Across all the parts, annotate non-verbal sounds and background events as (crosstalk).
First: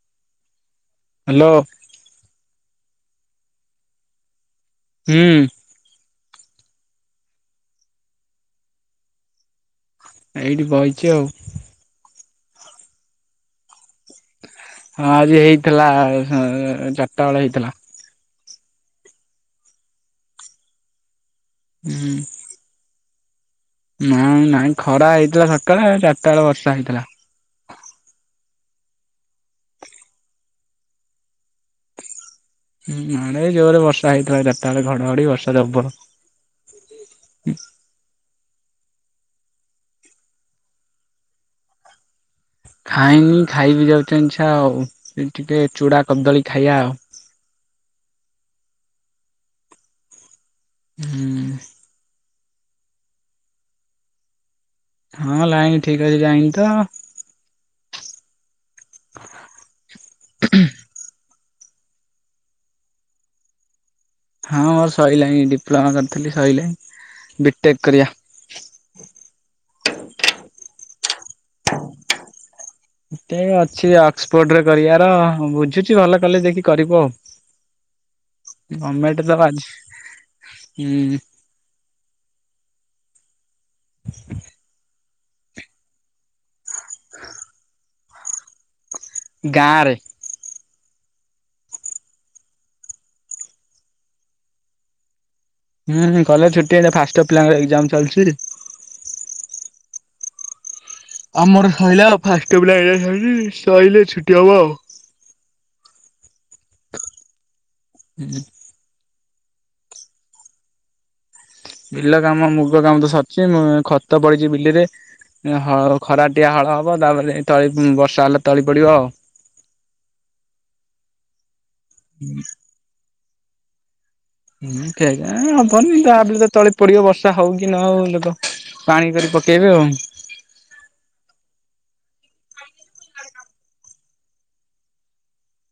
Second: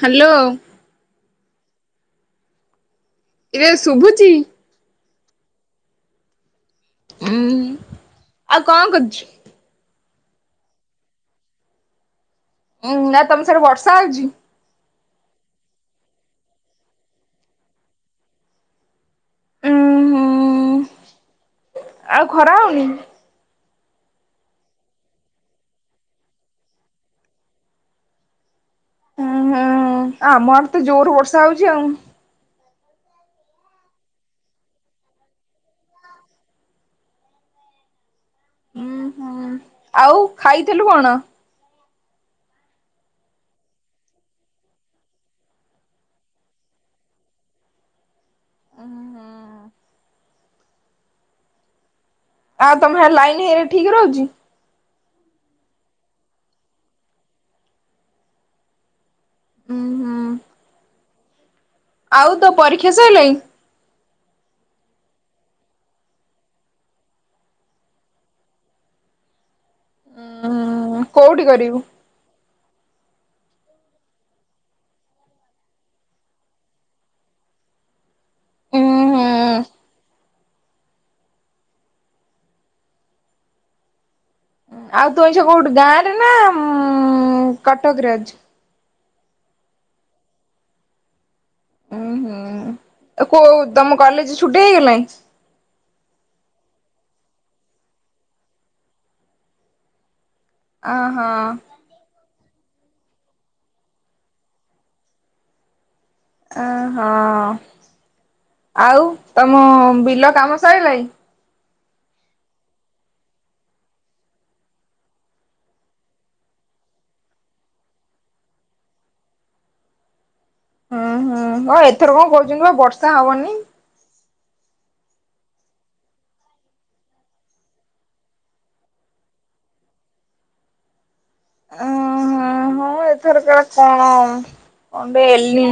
Hello hello ଇବେ ଶୁଭୁଛିି? ହୁଁ ଉୁଁ ଆଉ କଣ କରୁଛୁ? ଏଇଠି ବଇଛି ଆଉ। ହଁ ନା ତମ ସାଡ଼େ ବର୍ଷା ହଉଛି? ହଁ ଆଜି ହେଇଥିଲା ସ ଚାରିଟା ବେଳେ ହେଇଥିଲା। ଉଁ ହୁଁ ହୁଁ ଆଉ ଖରା ହଉନି? ନାଇଁ ନାଇ ଖରା ହେଇଥିଲା ସକାଳେ ଚାରିଟା ବେଳେ ବର୍ଷା ହେଇଥିଲା। ହ ଆମ ଆଡ ତ ଜୋର ବର୍ଷା ହଉଛି ଆଉ। ହୁଁ ଆଡ଼େ ଜୋରେ ବର୍ଷା ହେଇଥିଲା ଏଗାର ଟା ବେଳେ ଘଡଘଡି ବର୍ଷା ଯବର ହୁଁ ହୁଁ ଆଉ ଖାଇଥିଲୁ କଣ? ଖାଇନି ଖାଇବି ଯାଉଛି ଆଇଛା ଆଉ ଟିକେ ଚୂଡ଼ା କଦଳୀ ଖାଇବା ଆଉ। ଉମ୍ ହୁଁ ହୁଁ ଆଉ ତମ ଲାଇନ ହେଇନା ଠିକ ରହୁଛି? ହଁ ଲାଇନ ଠିକ ଅଛି ଯାଇନି ତ? ଉଁ ହୁଁ (inaudible) ଆଉ ତୋ ପରୀକ୍ଷା ସଇଲାଣି? ହଁ ମୋର ସରିଲାଣିି ଡିପ୍ଲୋମା କରିଥିଲି ସଇଲାଣି ବିଟେକ୍ କରିବା। ହୁଁ କୋଉଠି କରିବୁ? ଏ ଅଛି ଅକ୍ସଫୋର୍ଡ ରେ କରିବାର ବୁଝୁଛି ଭଲ କଲେ ଦେକି କରିବୁ ଉଁ ଆଉ। ହୁଁ ଗମେଣ୍ଟ ତ ହଁ (inaudible) ଆଉ ତୁମ ଆଇଛା କୋଉଠୁ ଗାଁ ରେ ନା ଉଁ କଟ କଟକରାଜ ଗାଁରେ ଉଁ ହୁଁ କୋଉ ତମ କଲେଜ ଛୁଟି ହେଇଗଲାଣି ହୁଁ ହୁଁ କଲେଜ ଛୁଟି ହେଲେ ଫାଷ୍ଟ ୟିଅର ପିଲାଙ୍କ ଏଗଜାମ ଚାଲିଛି। ଅହୋ ଆମର ଶଇଲା ଫାଷ୍ଟ (unintelligible) ସଇଲେ ଛୁଟି ହବ ଆଉ ଅ ହଁ ଆଉ ତମ ବିଲ କାମ ସରିଲାଣି ବିଲ କାମ ମୁଗ କାମ ତ ସରିଛି ଖତ ପଡିଛି ବିଲରେ, ଖରା ଟିଆ ହଳ ହବ, ତାପରେ ତଳି ବର୍ଷା ହେଲେ ତଳି ପଡିବ ଆଉ ହୁଁ ହୁଁ ହଁ ଏଥର କଣ କହୁଛନ୍ତି ପା ବର୍ଷା ହବନି କେଜାଣି ହବନି ତାପରେ ତ ତଳି ପଡିବ ବର୍ଷା ହଉ କି ନ ହଉ ତ ପାଣି କରି ପକେଇବେ ଆଉ ଉଁ--ହଁ ଏଥରକାର କଣ ଏଲି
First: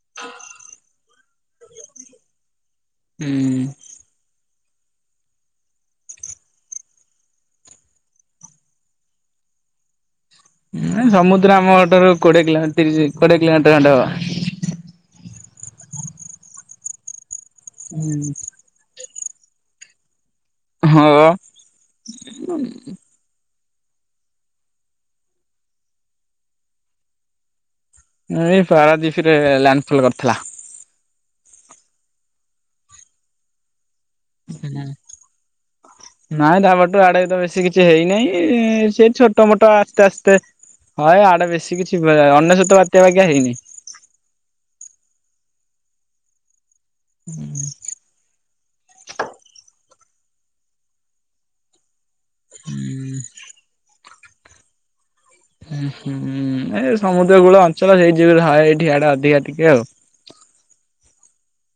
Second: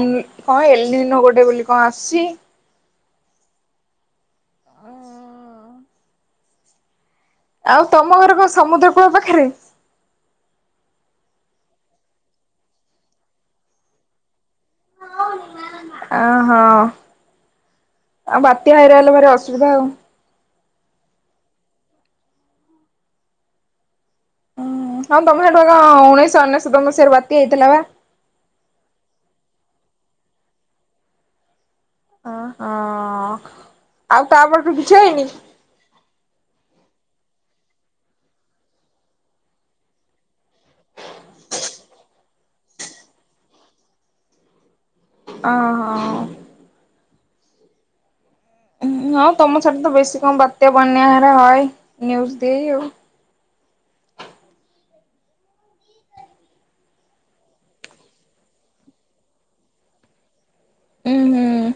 ହଁ ଏଲିନୋ ଗୋଟେ ବୋଲି କଣ ଆସୁଛି ହୁଁ ଆଉ ତମ ଘର କଣ ସମୁଦ୍ର କୂଳ ପାଖରେ? ସମୁଦ୍ର ଆମଘରଠାରୁ କୋଡିଏ କିଲ ତିରିଶି କୋଡିଏ କିଲୋମିଟର ଖଣ୍ଡେ ହବ। ଅ ହଁ ହୁଁ। ଆ ବତିଆ ଭାଇରାଲ ଟିକେ ଅସୁବିଧା ଆଉ ହଁ ପା ହୁଁ ହଉ ତମେ ସେଠୁ କଣ ଉଣେଇଶହ ଅନେଶତ ମସିହାରେ ବାତ୍ୟା ହେଇଥିଲା ପା। ଏଇ ପାରାଦୀପରେ ଲ୍ୟାଣ୍ଡଫଲ କରିଥିଲା। ହଁ ହଁ ଆଉ ତାପରଠୁ ହୁଁ କିଛି ହେଇନି ନାଇଁ ତାପରଠୁ ଆଡେ ତ ବେଶୀ କିଛି ହେଇନେଇ ସେ ଛୋଟ ମୋଟ ଆସ୍ତେ ଆସ୍ତେ ହ ଆଡେ ବେଶୀ କିଛି ହୁଏନି ଅନେଶତ ବାତ୍ୟା ବାକ୍ୟା ହେଇନି। ଅ ହଁ (inaudible) ହଁ ତମର ସେଠି ତ ବେଶୀ କଣ ବାତ୍ୟା ବନ୍ୟାଆରା ହଏ ନ୍ୟୁଜ୍ ଦେଇ ଆଉ ହୁଁ ହୁଁ ହୁଁ ମାନେ ସମୁଦ୍ର କୂଳ ଅଞ୍ଚଳରେ ଯୁଆଡ଼େ ହ ଏଇଠିଆ ଟା ଅଧିକା ଟିକେ ଆଉ ହୁଁ ହୁଁ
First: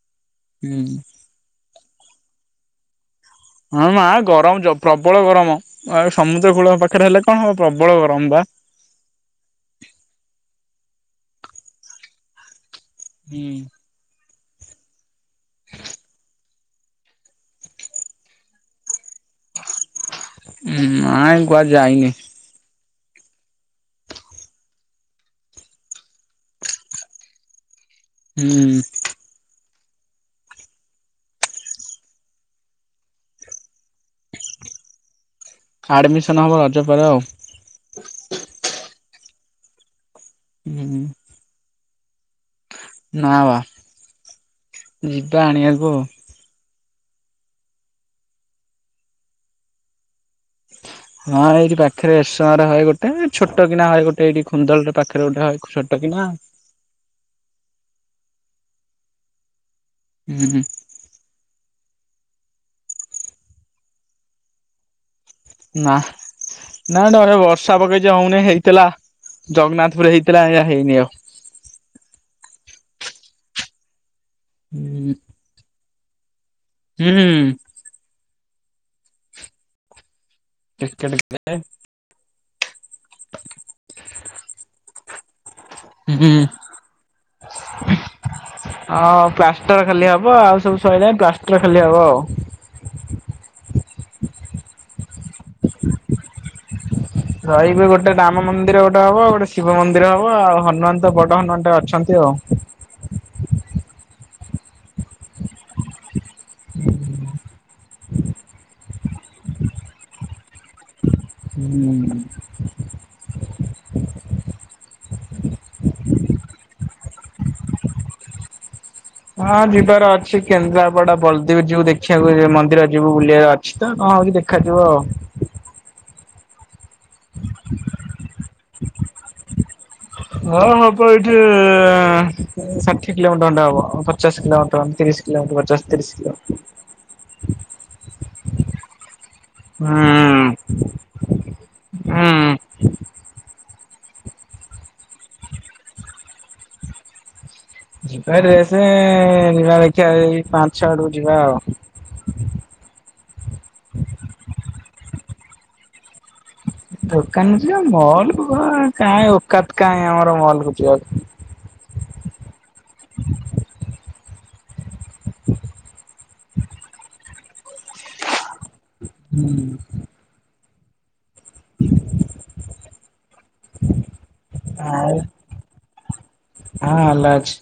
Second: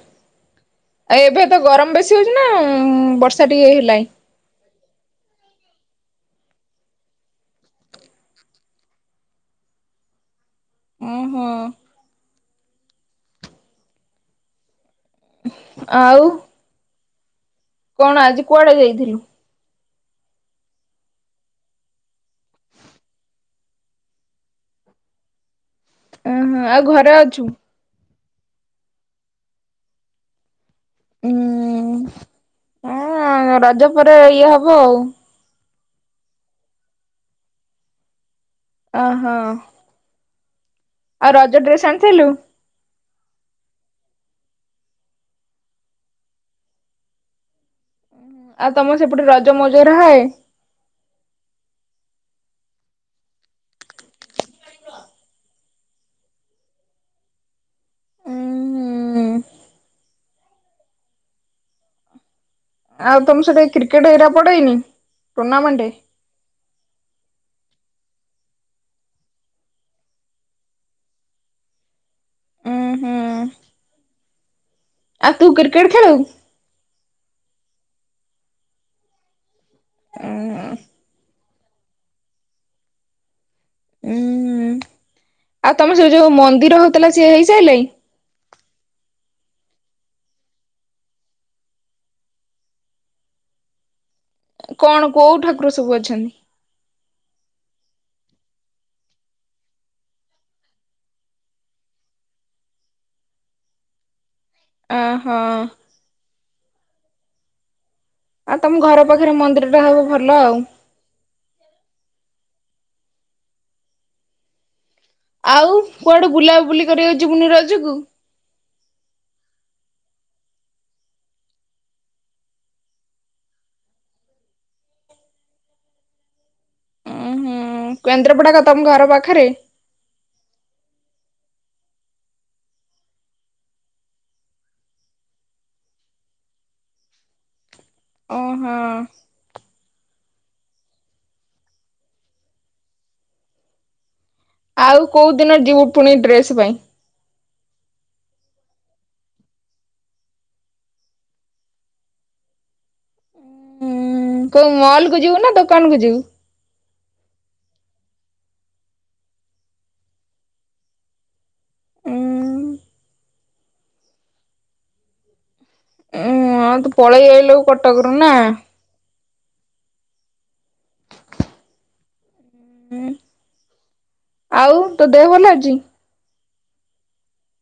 ହୁଁ ଏବେ ଏବେ ଗରମ ବେଶି ବେଶୀ ହଉଛିନା ବର୍ଷ ହଁ ମା ଗରମ ଜବ ପ୍ରବଳ ଗରମ ଆଉ ସମୁଦ୍ର କୂଳ ପାଖରେ ହେଲେ କଣ ହବ ପ୍ରବଳ ଗରମ ବା ଓହୋ ହୁଁ ଆଉ କଣ ଆଜି କୁଆଡେ ଯାଇଥିଲୁ? ନାଇଁ କୁଆଡେ଼ ଯାଇନି। ଅ ହୋ ଆଉ ଘରେ ଅଛୁ। ହୁଁ ହୁଁ ହଁ ରଜ ପରେ ଇଏ ହବ ଆଉ ଆଡମିସନ ହବ ରଜପରେ ଆଉ। ଅ ହୋ। ହୁଁ ଆଉ ରଜ ଡ୍ରେସ ଆଣି ଥିଲୁ। ନା ବା ଯିବା ଆଣିବାକୁ ଆଉ। ହଁ ଆଉ ତମର ସେପଟେ ରଜ ମଉଜ ର ହଏ। ହଁ ଏଇଠି ପାଖରେ ଏରସମାରେ ହଏ ଗୋଟେ ଛୋଟ କିନା ହଏ ଗୋଟେ ଏଇଠି ଖୁନ୍ଦଳ ପାଖରେ ଗୋଟେ ହ ଛୋଟ କିନା। ଉଁ ହୁଁ ହୁଁ। ଆଉ ତମ ସେ କ୍ରିକେଟ ହେଇରା ପଡେ ନି ନା ନା ଡରେ ବର ଷା ପକେଇ ଯେ ହଉନି ହେଇଥିଲା ଜଗନ୍ନାଥ ପୁର ହେଇଥିଲା ଏଇଆ ହେଇନି ଆଉ। ଉୁଁ ହୁଁ ଆଉ ତୁ କ୍ରିକେଟ ଖେଳୁ ହୁଁ ଓ ଏ ଉୁଁ (inaudible) ଆଉ ତମର ସେ ଯୋଉ ହୁଁ। ମନ୍ଦିର ହଉଥିଲା ସିଏ ହେଇସାଇିଲାଇଁ ହଁ ପ୍ଲାଷ୍ଟର ଖାଲି ହବ ଆଉ ସବୁ ସଇଁଲାଣି ପ୍ଲାଷ୍ଟର ଖାଲି ହବ ଆଉ। କଣ କୋଉ ଠାକୁର ସବୁ ଅଛନ୍ତି। ରହିବି ଗୋଟେ ରାମ ମନ୍ଦିର ଗୋଟେ ହବ ଆ ଗୋଟେ ଶିବ ମନ୍ଦିର ହବ ଆଉ ହନୁମାନ ତ ବଡ ହନୁମାନ ଟେ ଅଛନ୍ତି ଆଉ। ଓହୋ ଆଉ ତମ ଘର ପାଖରେ ମନ୍ଦିର ଟା ହବ ଭଲ ଆଉ। ହୁଁ। ଆଉ କୁଆଡେ ବୁଲାବୁଲି କରିବାକୁ ଯିବୁନି ରଜକୁ ହଁ ଯିବାର ଅଛି କେନ୍ଦ୍ରାପଡା ବଲଦୀବ ଯିଉ ଦେଖିବାକୁ ଯିବୁ ମନ୍ଦିର ଯିବୁ ବୁଲିବାର ଅଛି ତ କଣ ହଉଛି ଦେଖାଯିବ ଆଉ। ହଁ କେନ୍ଦ୍ରପଡା କଥା ତମ ଘର ପାଖରେ ହଁ ହବ ଏଇଠି ଷାଠିଏ କିଲୋମିଟର ଖଣ୍ଡେ ହବ ପଚାଶ କିଲୋମିଟର ତିରିଶ କିଲୋମିଟର ପଚାଶ ତିରିଶ କିଲୋମି ଓହୋ ହୁଁ ହୁଁ ଆଉ କୋଉ ଦିନ ଯିବୁ ପୁଣି ଡ୍ରେସ ପାଇଁ ଯିବା ଡ୍ରେସେ ଯିବା ଦେଖିବା ଏଇ ପାଞ୍ଚ ଛ ଆଡକୁ ଯିବା ଆଉ ହ କୋଉ ମଲ କୁ ଯିବୁ ନା ଦୋକାନ କୁ ଯିବୁ ଦୋକାନ ଯିବା ମଲ କୁ କାଇଁ ଓକାତ କାହିଁ ଆମର ମଲକୁ ଯିବାକୁ ଉଁ (inaudible) ହଁଉ ତୁ ପଳେଇ ଆଇଲୁ କଟକ ରୁ ନା ହୁଁ (inaudible) ଆଉ ତୋ ଦେହ ଭଲ ଅଛି। ହଁ ଭଲ ଅଛି।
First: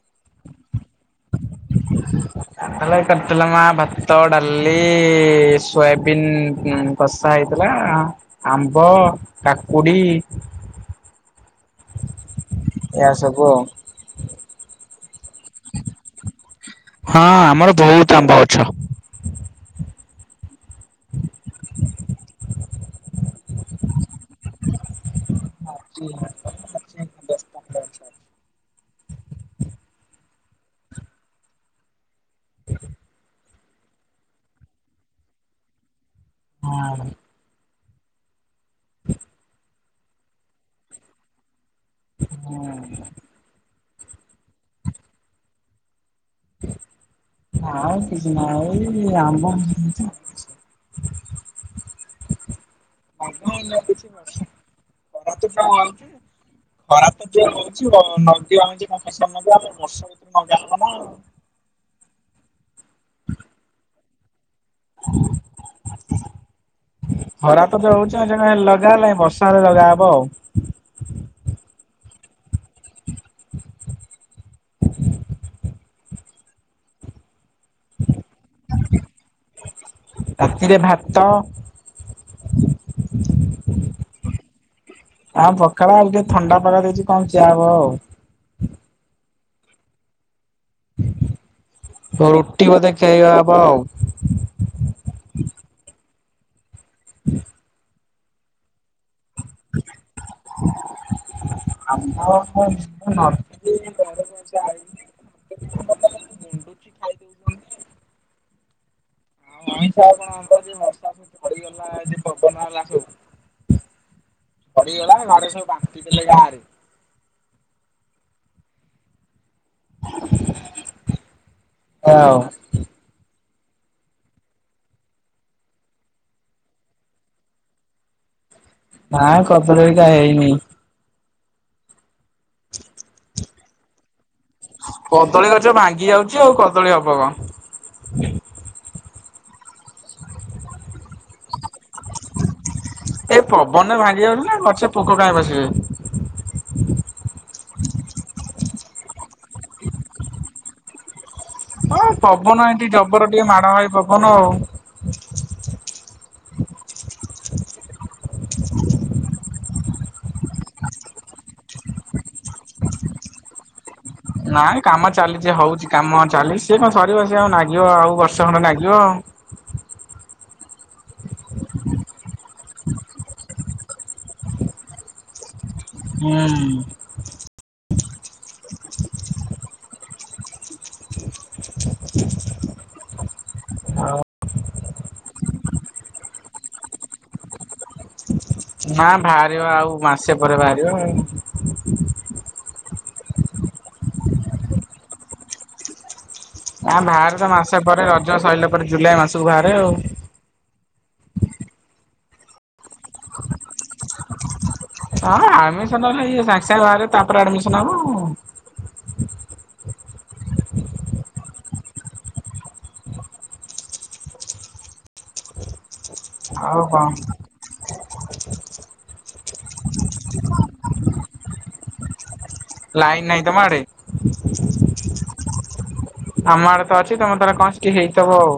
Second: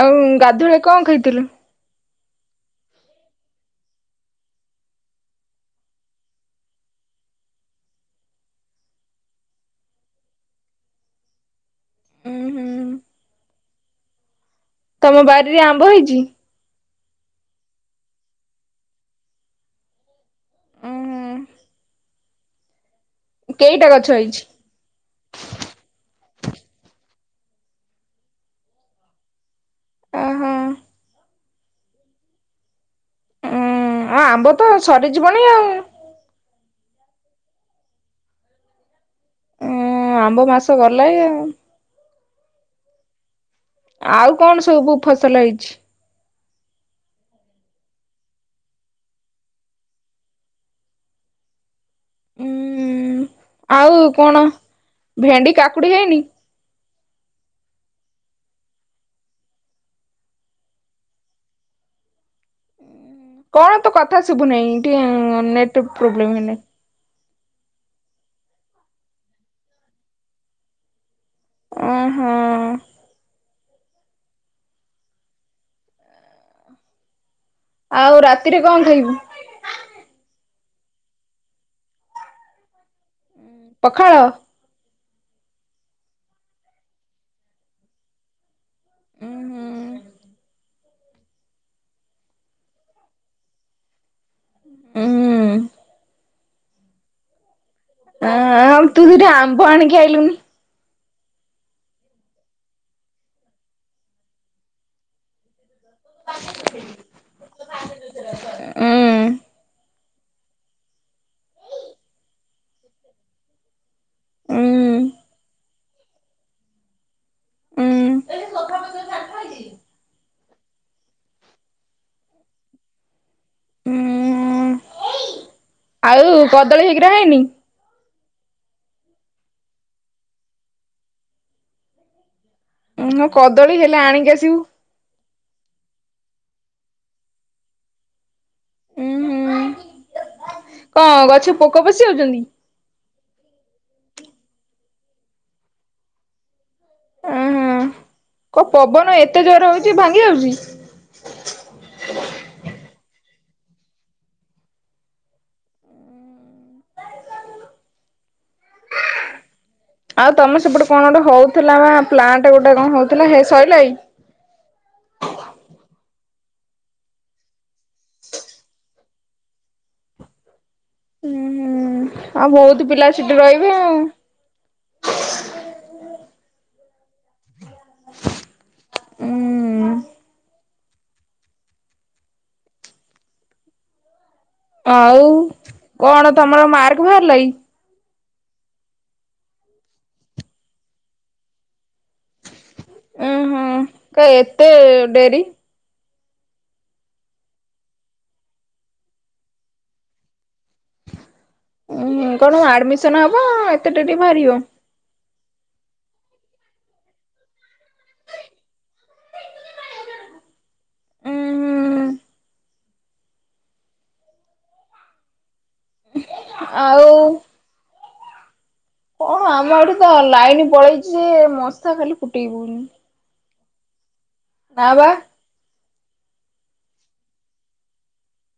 ଆଉ ଗାଧୁଆ କଣ ଖାଇଥିଲୁ। କରିଥିଲା ମା ଭାତ ଡାଲି ସୋୟାବିିନ କଷା ହେଇଥିଲା ଆମ୍ବ କାକୁଡି ଉଁ ହୁଁ ଏ ସବୁ ଆଉ। ତମ ବାାରିରେ ଆମ୍ବ ହେଇଛି। ହଁ ଆମର ବହୁତ ଆମ୍ବ ଗଛ। ଉଁ ହୁଁ କେଇଟା ଗଛ ହଁ ହେଇଛି। ଓହୋ ଉୁଁ ଆଉ ଆମ୍ବ ତ ସରିଯିବନ ଆଉ। ହଁ (inaudible) ହଁ ଆମ୍ବ ମାସ ଗଲେ ହଁ ଆଉ କଣ ସବୁ ଫସଲ ହେଇଛି। ଆ କିଛି ନା ଏଇ ଆମ୍ବ ହେଇଚି। ଉଁ। ହୁଁ ଆଉ କଣ ହଉଛି ଭେଣ୍ଡି କାକୁଡି ହେଇନି? (unintelligible) କଣ ତୁ କଥା ବୁନେଇ ଟିଏ ନେଟ୍ ପ୍ରୋବ୍ଲେମ୍ ହେନେ। ହରା ତ ଯୋ ହଉଚି ଆଉ ଯେବେ ଲଗା ହେଲାଣି ବର୍ଷାରେ ଲଗାହବ ଆଉ। ଉଁ ହୁଁ। ହ ଆଉ ରାତିରେ କଁ ଖାଇବୁ? ତିରେ ଭାତ ପଖାଳ ଆଁ ପଖାଳ ଆଉ ଟେ ଥଣ୍ଡା ପାଗ ଦେଇଚି କଣ ଚା ହବ ଆଉ। ଉଁ ରୁଟି ବୋଧେ ଖାଇବା ହବ ଆଉ। ଉଁ। ହୁଁ (unintelligible) ଆମ୍ବ ଆଣିକି ଆଇଲୁନି? (inaudible) ଗୁଣ୍ଡୁଚି ଖାଇ ଦଉଛନ୍ତି। (inaudible) ଉଁ (inaudible) ହୁଁ। ଆଉ। ହୁଁ। ଆଉ କଦଳୀ ହିଗ୍ର ହେଇନି? ନାଁ କଦଳି ହଇକା ହେଇନି। ଉଁ କଦଳୀ ହେଲେ ଆଣିକି ଆ କଦଳୀ ଗଛ ଭାଙ୍ଗି ଯାଉ ଚି ଆଉ କଦଳୀ ହବ କଁ। ଉୁଁ ହୁଁ କଁ ଗଛ ପୋକ ପଶି ଯାଉଚନ୍ତି। ଏ ପବନରେ ଭାଙ୍ଗି ଯାଉଚି ନା ଗଛ ପୋକ ଖାାଇ ବସିବେ କ ପବନ ଏତେ ଜୋରେ ହୋଉଚି ଭାଙ୍ଗି ଯାଉଚି? ହଁ ପବନ ଏଠି ଜବର ଟିଏ ମାଡ ହଏ ପବନ ଆଉ। ଆଉ ତମେ ସେପଟେ କଣ ଗୋଟେ ହଉଥୁଲା ବା ପ୍ଲାଣ୍ଟ ଗୋଟେ କଁ ହଉଥୁଲା ହେ ସଇଲା ଇ? ନାଇଁ କାମ ଚାଲିଚି ହୋଉଚି। କାମ ଚାଲି ସିଏ କଁ ସରିବ ସିଏ ଆଉ ନାଗିବ ଆଉ ବର୍ଷେ ଖଣ୍ଡେ ନାଗିବ ଆଉ। ଉଁ ହୁଁ ଆଉ ବହୁତୁ ପିଲା ସେଠି ରହିବେ ଆଉ। ହୁଁ। ଉଁ। ଆଉ କଣ ତମର ମାର୍କ୍ ଭାର୍ ପାଇଁ। ନା ବାହାରିବ ଆଉ ମାସେ ପରେ ବାହାରିବ ଆ ଉଁ ହୁଁ କ ଏତେ ଡେରି ଆ ବାହାରେ ତ ମାସ ପରେ ରଜ ସରିଲା ପରେ ଜୁଲାଇ ମାସକୁ ବାହାରେ ଆଉ। ଉ କଣ ଆଡମିସନ ହବ ଏତେ ଟ ମହାରିବ ହଁ ଆଡମିନଲେ ସାଙ୍ଗେ ସାଙ୍ଗେ ବାହ ତାପରେ ଆଡମିସ ହବ। ଉଁ ଆଉ। କଣ ଆମ ଏଠି ତ ଲାଇନ ପଳେଇଛି ଯେ ମସ୍ତା ଖାଲି ଟଟିୱନ ମା ନବା ଆମ ଆଡ ତ ଅଛି ତମେ ତର କଞ୍ଚିକ ହେଇଥବ ଆଉ।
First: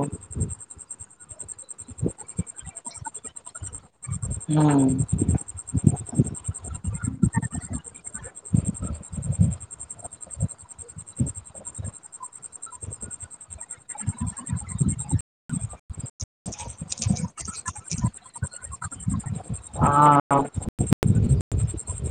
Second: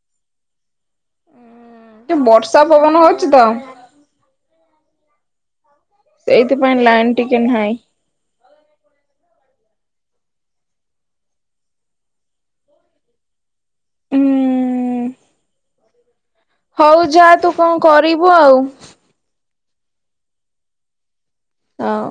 ଉ ଟ ବର୍ଷା ପବନ ହଉଛି ତ ହୁଁ ସେଇଥିପାଇଁ ଲାଇନ ଟିକେ ନାହିଁ। ହୁଁ ହଉ ଯା ତୁ କଣ କରିବୁ ଆଉ। ହଁ ଆଉ